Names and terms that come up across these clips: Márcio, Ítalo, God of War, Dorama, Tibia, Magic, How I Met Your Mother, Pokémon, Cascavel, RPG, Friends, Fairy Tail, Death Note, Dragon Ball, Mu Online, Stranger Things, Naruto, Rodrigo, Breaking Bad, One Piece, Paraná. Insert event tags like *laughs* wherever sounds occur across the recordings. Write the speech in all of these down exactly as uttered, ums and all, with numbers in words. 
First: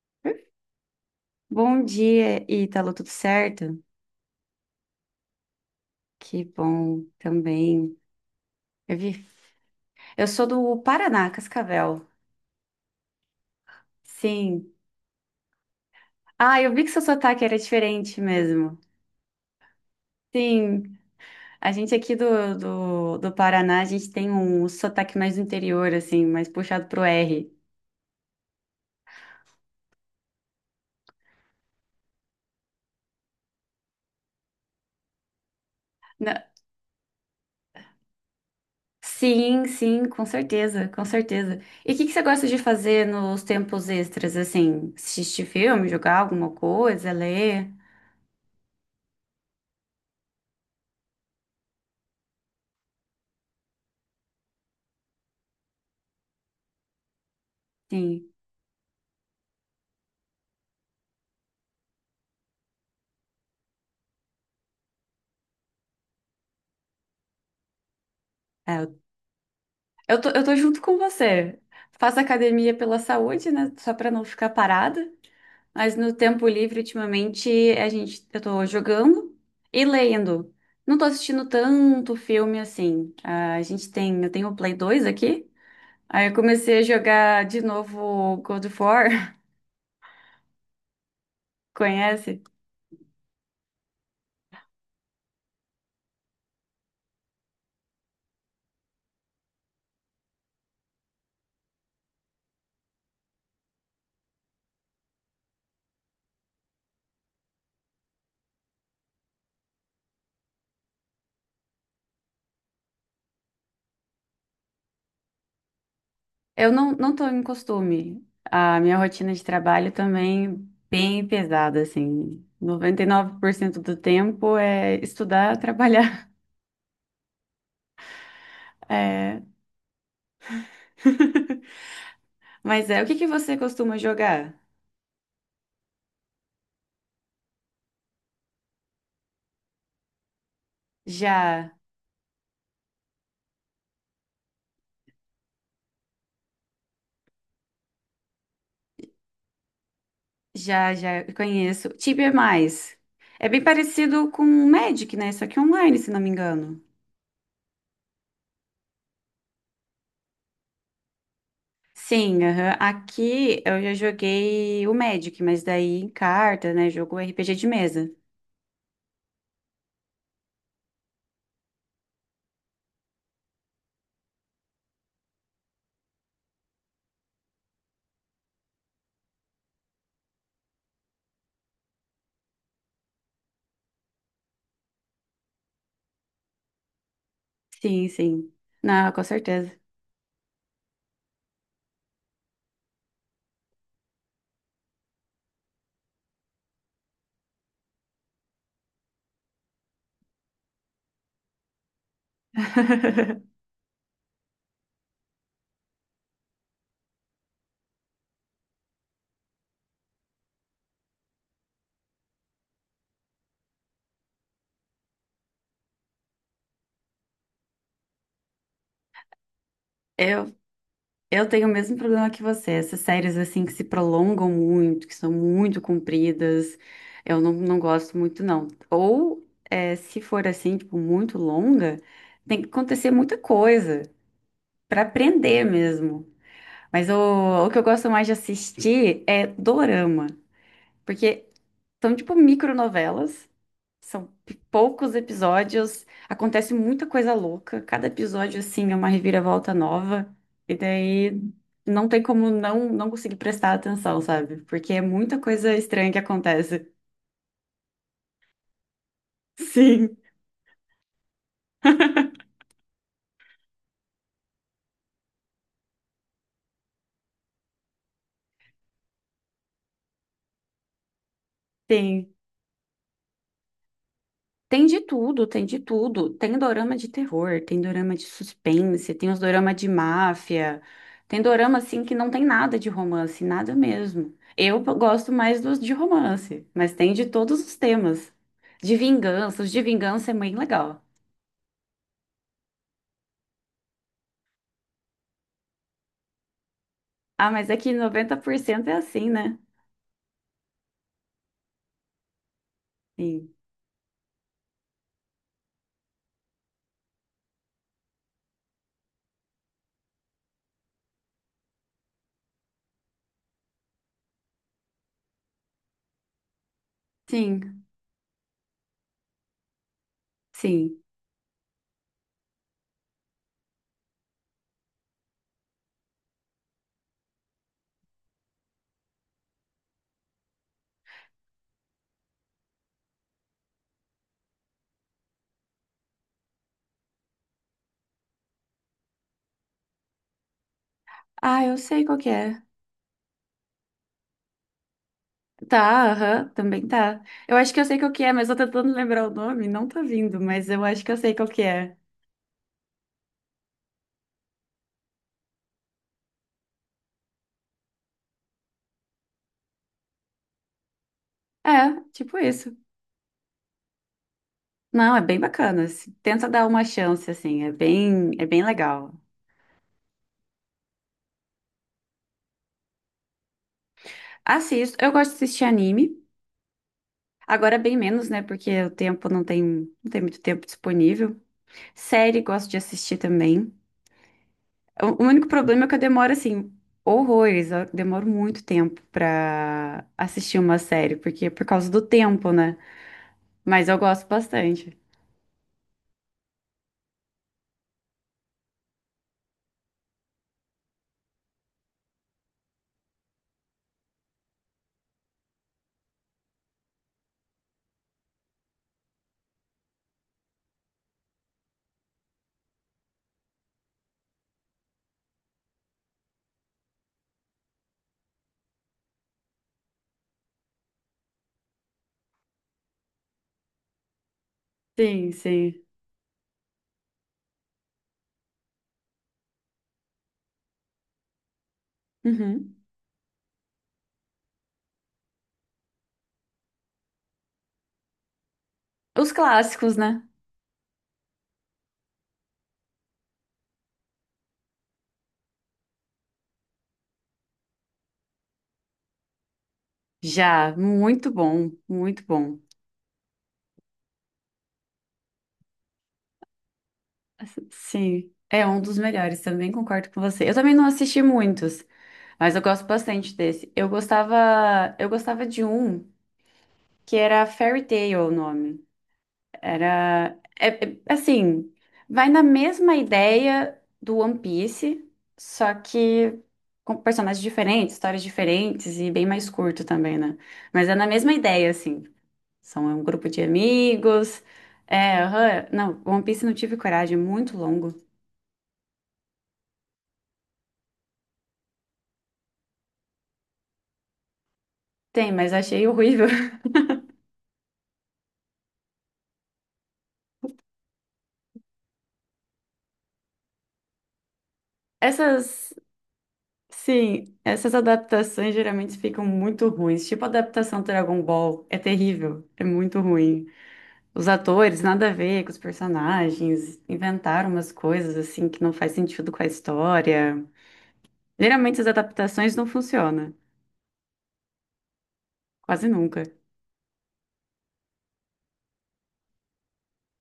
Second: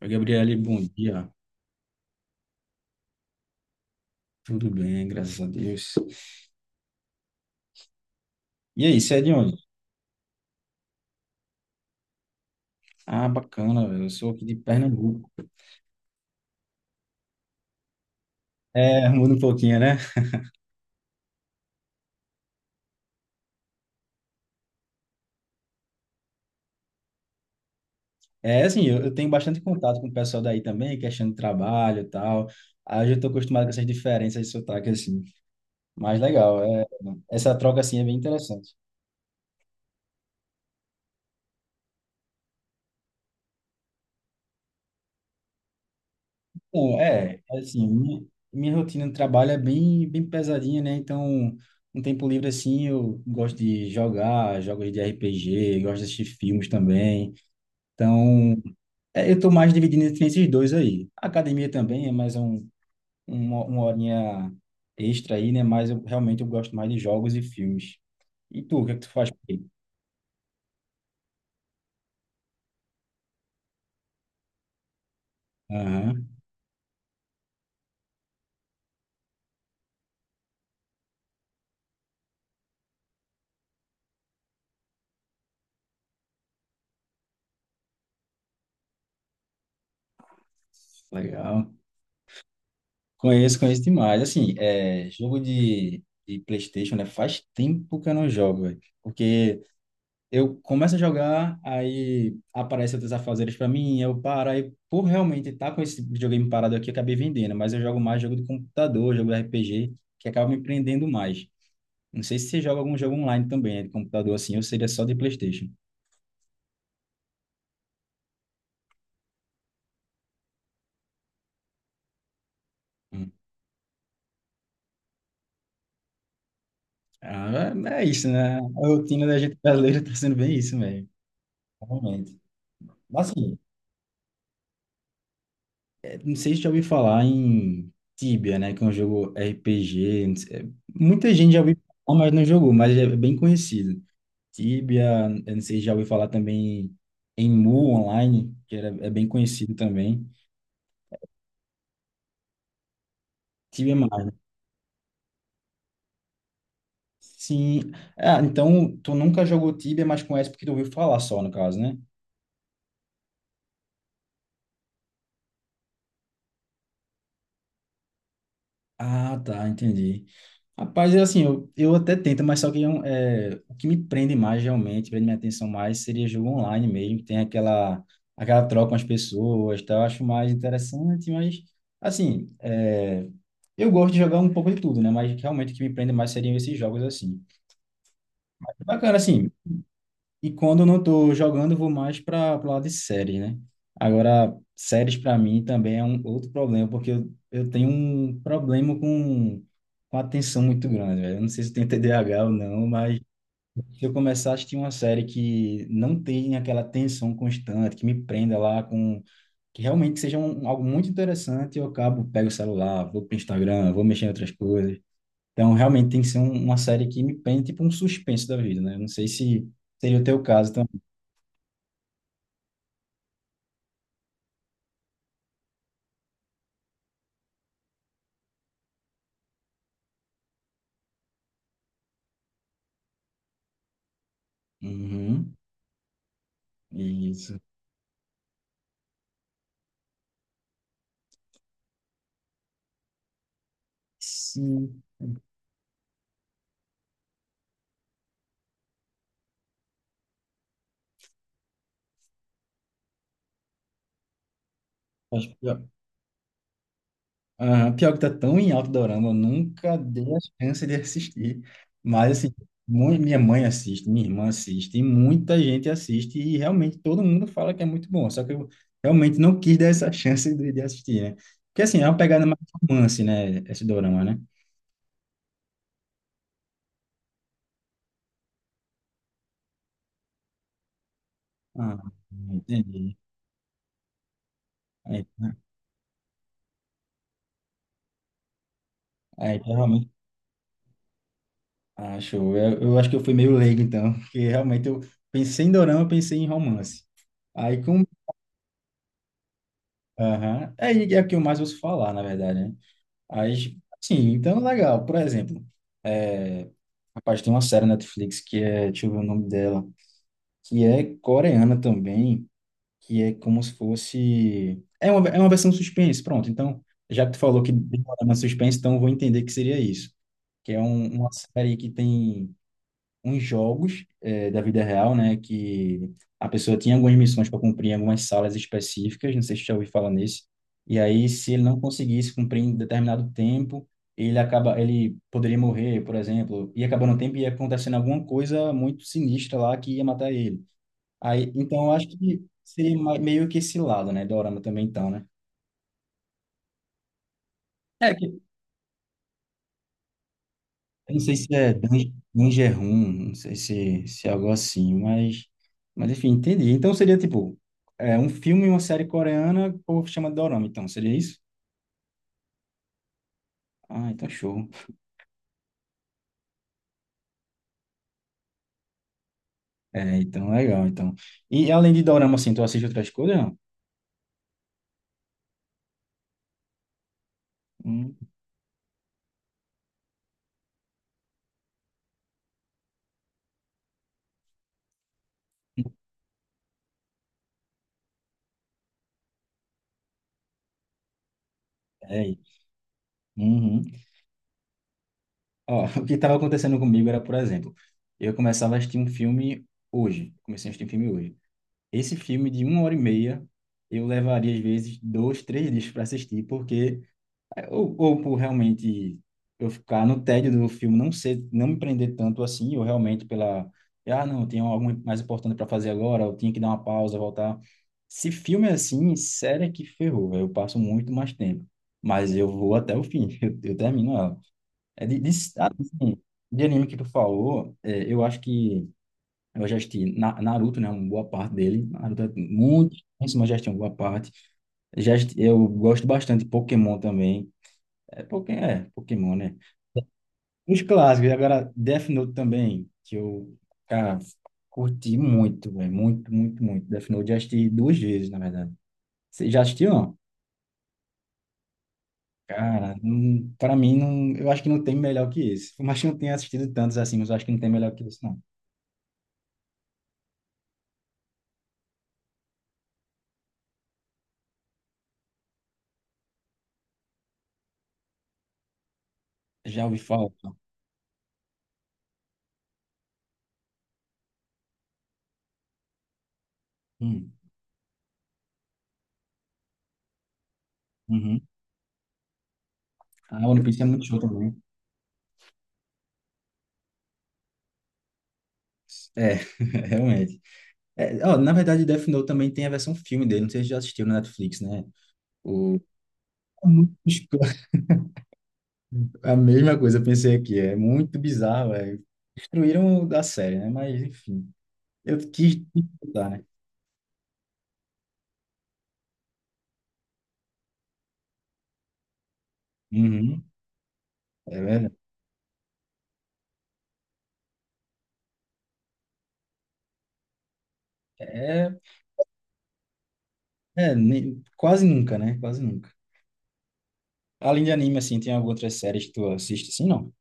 Oi, Gabriele, bom dia. Bom dia, Ítalo, tudo certo? Tudo bem, graças a Deus. Que bom também. E Eu aí, você é vi. de onde? Eu sou do Paraná, Cascavel. Ah, bacana, velho. Eu sou aqui de Sim. Pernambuco. Ah, eu vi que seu sotaque era diferente mesmo. É, muda um pouquinho, né? Sim, a gente aqui do, do, do Paraná, a gente tem um sotaque mais do interior, assim, mais puxado pro R. É, assim, eu, eu tenho bastante contato com o pessoal daí também, questão de trabalho e tal. Aí eu já estou acostumado com essas diferenças de sotaque, assim. Mas Na- legal, é, essa troca, assim, é bem interessante. Sim, sim, com certeza, com certeza. E o que que você gosta de fazer nos tempos extras, assim? Assistir filme, jogar alguma Bom, coisa, é, ler? assim, minha, minha rotina de trabalho é bem, bem pesadinha, né? Então, um tempo livre, assim, eu gosto de jogar jogos de R P G, gosto de assistir filmes também. Sim. Então, é, eu estou mais dividindo entre esses dois aí. A academia também é mais um, uma, uma horinha extra aí, né? Mas eu realmente eu gosto mais de jogos e filmes. E tu, o que é que tu faz por aí? Eu tô, eu tô junto com você. Faço academia pela saúde, né? Só pra não ficar parada. Mas no Aham, tempo livre, ultimamente, a gente, eu tô jogando e lendo. Não tô assistindo tanto filme assim. Ah, a gente tem, eu tenho o Play dois aqui. Aí eu comecei a jogar de novo God of War. legal. *laughs* Conhece? Conheço, conheço demais. Assim, é, jogo de, de PlayStation, né? Faz tempo que eu não jogo, velho. Porque eu começo a jogar, aí aparece outros afazeres para mim, eu paro, aí por realmente estar com esse videogame parado aqui, eu acabei vendendo, mas eu jogo mais jogo de computador, jogo de R P G, que acaba me prendendo mais. Não sei se você joga algum jogo online também, né, de computador assim, ou seria só de PlayStation. Eu não, não tô em costume. A minha rotina de trabalho também bem pesada, assim. Noventa e Hum. nove por cento do tempo é estudar, trabalhar. Ah, é é isso, né? A rotina da *laughs* gente brasileira tá sendo bem isso, velho. *laughs* Realmente. Mas é, o que que Mas você assim, costuma jogar? é, não sei se já ouviu falar em Tibia, né? Que é um jogo R P G. Não sei- é, Muita gente já Já, ouviu falar, mas não jogou, mas é bem conhecido. Tibia, eu não sei se já ouviu falar também em Mu Online, que era, é bem conhecido também. já, já conheço. Tibia é mais. É bem Tibia é mais, parecido né? com o Magic, né? Só que online, se não me engano. Sim. Ah, então tu nunca jogou Tibia, mas conhece porque tu ouviu falar só, no caso, né? Sim, aham. Aqui eu já joguei o Magic, mas daí em carta, né? Jogo R P G de mesa. Ah, tá, entendi. Rapaz, é assim, eu, eu até tento, mas só que é um- é, o que me prende mais realmente, prende minha atenção mais, seria jogo online mesmo, tem aquela, aquela troca com as pessoas, tá? Eu acho mais interessante, mas assim, é, eu gosto de jogar um pouco de tudo, né? Mas realmente o que me prende mais seriam esses jogos assim. Sim, sim. Não, Bacana, com assim, certeza. e quando eu não estou jogando, eu vou mais para o lado de séries, né? Agora, séries para mim também é um outro problema, porque eu, eu tenho um problema com, com atenção muito grande, velho. Eu não sei se tem T D A H ou não, mas *laughs* se eu começar a assistir uma série que não tem aquela atenção constante, que me prenda lá com... Que realmente seja um, algo muito interessante, eu acabo, pego o celular, vou pro Instagram, vou mexer em outras coisas. Então, realmente tem que ser um- uma série que me prenda, tipo um suspense da vida, né? Eu não sei se seria o teu Eu, caso. eu tenho o mesmo problema que você. Essas séries assim que se prolongam muito, que são muito compridas, eu não, não gosto muito, não. Ou é, se for assim, tipo, muito longa, tem que acontecer muita coisa pra Uhum, aprender mesmo. Mas isso. o, o que eu gosto mais de assistir é dorama, porque são tipo micronovelas, são p- Sim, poucos episódios, acontece muita coisa louca. Cada episódio, assim, é uma reviravolta nova. E daí não tem como não, não conseguir prestar atenção, sabe? Porque é muita acho coisa que, estranha que acontece. ah, pior que tá tão em alto Dorama, eu *laughs* nunca Sim, dei a chance de assistir. Mas, assim, mu- minha mãe assiste, minha irmã assiste, e muita gente assiste, e realmente todo mundo fala que é muito bom. Só que eu realmente não quis dar essa *laughs* chance de, de assistir, né? Porque, assim, é uma tem. pegada mais romance, né? Esse Dorama, né? Tem de tudo, tem de tudo. Tem dorama de terror, tem dorama de suspense, tem os dorama de máfia. Tem dorama, Ah, assim, que não tem nada de entendi. romance, nada mesmo. Eu p- Aí, gosto mais dos de romance, mas tem de todos os temas. De aí, vingança, os de vingança é bem legal. Ah, show. Eu, eu acho que eu fui meio leigo, então, porque realmente eu pensei em dorama, eu pensei em romance. Ah, mas é Aí, que com... noventa por cento é assim, né? Aham. Aí é o que eu mais ouço falar, na verdade, né? Sim. Aí, sim, então, legal. Por exemplo, é... rapaz, tem uma série na Netflix que é, deixa eu ver o nome dela, que é coreana também, que é como se fosse... É uma, é uma versão suspense, pronto. Então, já que tu falou que Sim, tem uma suspense, então eu vou entender que seria isso. Que é sim. um, uma série que tem uns jogos eh, da vida real, né? Que a pessoa tinha algumas missões para cumprir em algumas salas específicas, não sei se você já ouviu falar nesse. E aí, se ele não conseguisse cumprir em determinado tempo, ele acaba, ele poderia morrer, por exemplo, e acabando o tempo e ia acontecendo alguma coisa muito sinistra lá que ia matar ele. Aí, Ah, eu então, eu sei acho qual que que é. seria ma- meio que esse lado, né? Dorama também, então, né? Tá, aham, também tá. Eu acho que eu sei qual É, que é, mas eu tô tentando lembrar o nome, não tá vindo, mas eu acho que Eu eu não sei sei qual se que é é. Dan- Danger Room, não sei se, se é algo assim, mas, mas enfim, entendi. Então seria tipo, é, um filme e uma série coreana, o povo chama de dorama, então, seria isso? É, tipo isso. Ah, então show. Não, é bem bacana, assim. Tenta dar uma chance, assim, é bem, é bem legal. É, então legal, então. E além de dorama, assim, tu assiste outras coisas, não? Assisto, eu gosto de assistir anime. Agora bem Hum, menos, né? Porque o tempo não tem, não tem muito tempo disponível. Série gosto de assistir também. O, o único problema é que eu demoro, assim, horrores. Eu demoro muito tempo pra assistir uma série, porque é por causa do é tempo, né? Uhum. Mas eu gosto bastante. Ó, *laughs* o que estava acontecendo comigo era, por exemplo, eu começava a assistir um filme hoje, comecei a assistir um filme hoje. Esse filme de uma hora e meia, eu levaria às vezes dois, três dias para assistir, porque É, Ou, ou por realmente eu ficar no tédio do filme, não ser, não me prender tanto assim, ou realmente pela, ah, não, eu tenho algo mais importante para fazer agora, eu tinha que dar uma pausa, voltar. Se filme é assim, sério é que ferrou, velho, eu passo muito mais tempo. Mas eu vou até o fim, *laughs* eu, eu termino ela. É de, de, Sim, ah, sim. assim, de anime que tu falou, é, eu acho que eu já assisti Na- Naruto, né, uma boa parte dele. Naruto é Uhum. muito, mas já assisti uma boa parte. Já, assisti- eu gosto bastante de Pokémon também. É, Poké- é, Os Pokémon, né? clássicos, né? Os clássicos. E agora Death Note também, que eu, cara, curti muito, velho. Muito, muito, muito. Death Note já assisti duas vezes, na verdade. Você já assistiu, não? Já, muito bom, muito bom. Cara, não, pra mim, não, eu acho que não tem melhor que esse. Por mais que eu não tenha assistido tantos assim, mas eu acho que não tem melhor que esse, Sim, não. é um dos melhores, também concordo com você. Eu também não assisti muitos, mas eu gosto bastante desse. Eu gostava, eu gostava de um que era Fairy Tail é o nome. Já ouvi falar. Era, é- é- assim, vai na mesma ideia do One Piece, só que com Hum, personagens diferentes, histórias diferentes e bem mais curto também, né? Mas é na mesma uhum. ideia, assim. São é um grupo A de One Piece é muito show amigos. também. É, aham. Não, One Piece não tive coragem, é muito longo. É, *laughs* realmente. É, ó, na verdade, Death Note também tem a versão filme dele. Não sei se você já assistiu na Netflix, né? Tem, mas O... achei horrível. A mesma coisa, eu pensei aqui, é muito bizarro, é. Destruíram da série, né? Mas, enfim, *laughs* eu quis Essas, disputar, né? sim, essas adaptações geralmente ficam muito ruins. Tipo a adaptação do Dragon Ball, é terrível, é muito Uhum, ruim. Os é atores, verdade. nada a ver com os personagens, inventaram umas coisas assim que não faz sentido com a história. É, é, Geralmente as adaptações não funcionam, é, nem- quase nunca, né? Quase quase nunca. nunca. Além de anime, assim, tem algumas outras séries que tu assiste, assim, não?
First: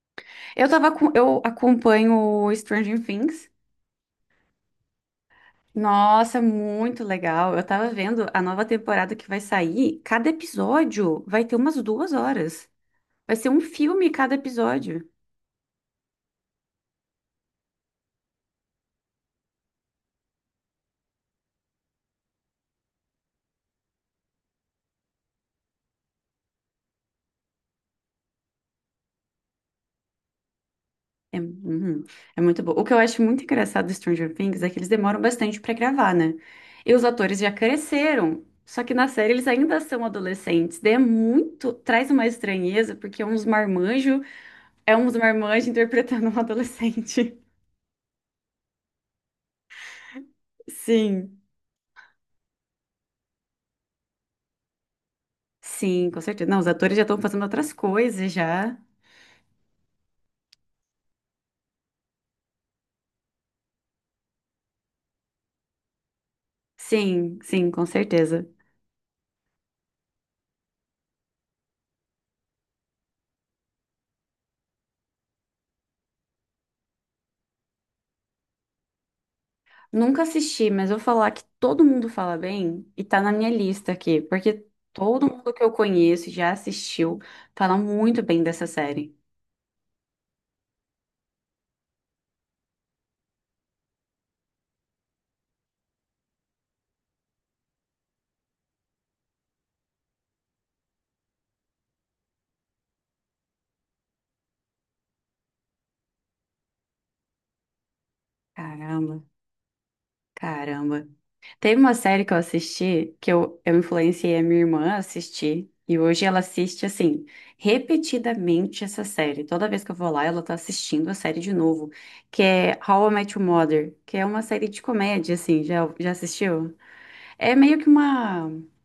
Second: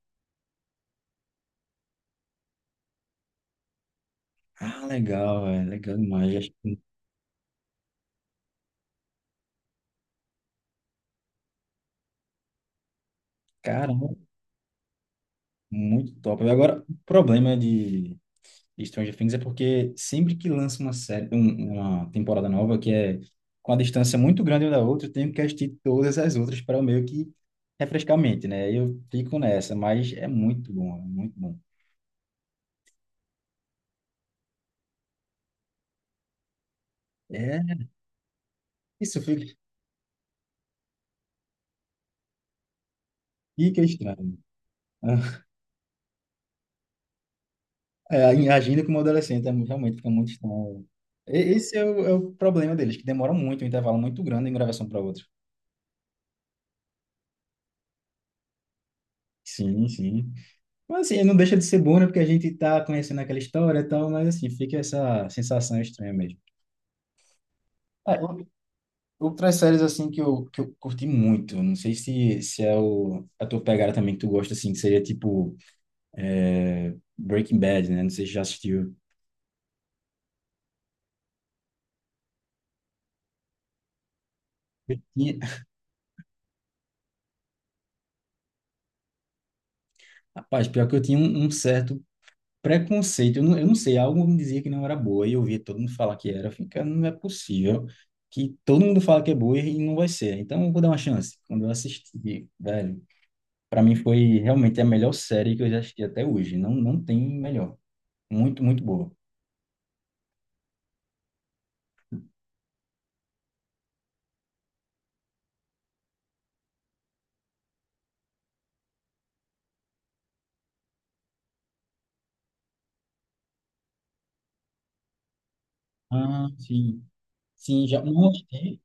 Eu tava com, eu acompanho o Stranger Things. Ah, legal, é legal Nossa, demais. muito legal. Eu tava vendo a nova temporada que vai sair. Cada episódio vai ter umas duas horas. Vai ser um filme Caramba, cada episódio. muito top. Agora, o problema de de Stranger Things é porque sempre que lança uma série, um- uma temporada nova que é com a distância muito grande uma da outra, eu tenho que assistir todas as outras para meio que refrescar a mente, né? Eu fico nessa, mas é muito bom, é É, muito bom. uhum, é muito bom. O que eu acho muito engraçado do Stranger Things é que eles demoram bastante pra gravar, né? E os atores já É cresceram. Só que na isso, série eles fica, ainda são adolescentes. Daí é muito. Traz uma estranheza, porque é uns fica marmanjo, estranho. é uns *laughs* marmanjo *laughs* interpretando um adolescente. É, agindo como adolescente, é, mu- realmente fica muito *laughs* estranho. E- Sim. Esse é o, é o problema deles, que demora muito, um intervalo muito grande em gravação para outra. Sim, com certeza. Não, os atores já estão fazendo outras coisas já. Sim, sim. Mas assim, não deixa de ser bom, né? Porque a gente tá conhecendo aquela história e tal, mas assim, fica essa sensação estranha mesmo. Sim, sim, com É, certeza. ou- outras séries assim que eu, que eu curti muito, não sei se, se é o, a tua pegada também que tu gosta, assim, que seria tipo é, Breaking Bad, né? Não sei se já assistiu. Nunca assisti, mas vou falar que todo mundo fala bem e tá na minha lista aqui, porque Eu todo tinha, mundo que eu conheço e já assistiu fala muito bem dessa série. *laughs* rapaz, pior que eu tinha um, um certo preconceito, eu não, eu não sei, algo me dizia que não era boa, e eu via todo mundo falar que era, fica, não é possível que todo mundo fala que é boa e não vai ser, então eu vou dar uma chance. Quando eu assisti, velho, pra mim foi realmente a melhor série que eu já assisti até hoje, não, não tem melhor, muito, muito boa. Caramba, caramba. Teve uma série que eu assisti que eu, eu influenciei a minha irmã a assistir e hoje ela assiste assim, repetidamente essa série. Toda vez que eu vou lá, ela tá assistindo a série de novo, que é How I Met Your Mother, que é uma série de comédia assim, já já Ah, assistiu? sim. É meio Sim, que já não uma assisti,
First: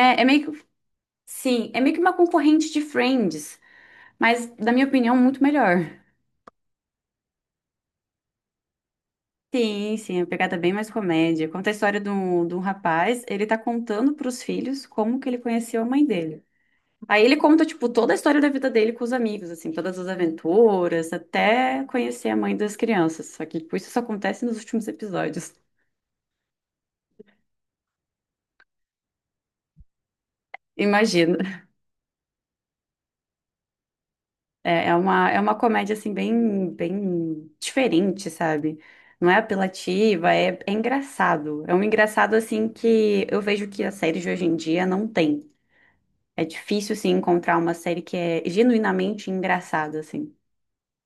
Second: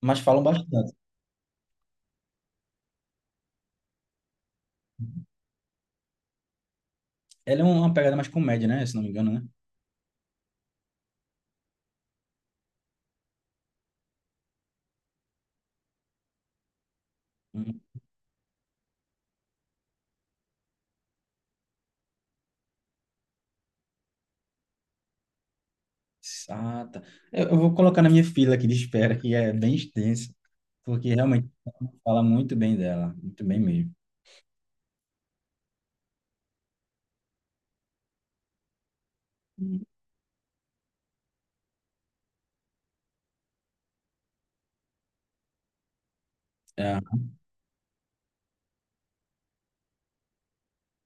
mas é falam meio que bastante. Sim, é meio que uma concorrente de Friends, mas, na minha opinião, muito melhor. Ela é uma pegada mais comédia, né? Se não me engano, né? Sim, sim, a pegada é bem mais comédia. Conta a história de um, de um rapaz, ele tá contando pros filhos como que ele conheceu a mãe dele. Aí ele conta, Hum, tipo, toda a história da vida dele com os amigos, assim, todas as aventuras, até conhecer a mãe das crianças. Só que, tipo, isso só acontece nos últimos episódios. ah, tá. Eu, eu vou colocar na minha fila aqui de espera, que é bem extensa, porque Imagina. realmente fala muito bem dela, muito bem mesmo. É, é uma, é uma comédia, assim, bem, bem diferente, sabe? Não é Hum. apelativa, é, é engraçado. É um engraçado, assim, que eu vejo que as séries de hoje em dia não tem. É difícil, É, assim, encontrar uma série que é genuinamente engraçada, assim.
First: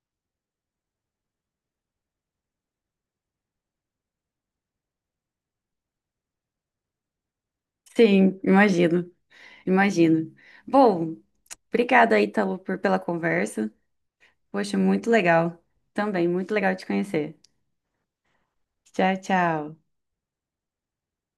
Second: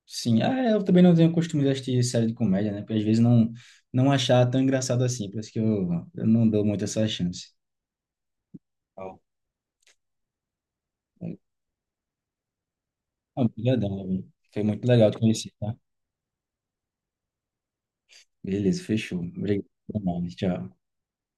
sim, ah, é, eu também não tenho costume de assistir série de comédia, né? Porque às vezes não, não achar tão engraçado assim, por isso que eu, eu não dou muito essa chance. Sim, imagino, Ó, imagino. Bom, é, obrigada, Ítalo, por, pela conversa. Obrigadão, Davi. Foi Poxa, muito muito legal te conhecer, legal. tá? Também, muito legal te conhecer. Beleza, Tchau, fechou. Obrigado. tchau. Até mais, tchau.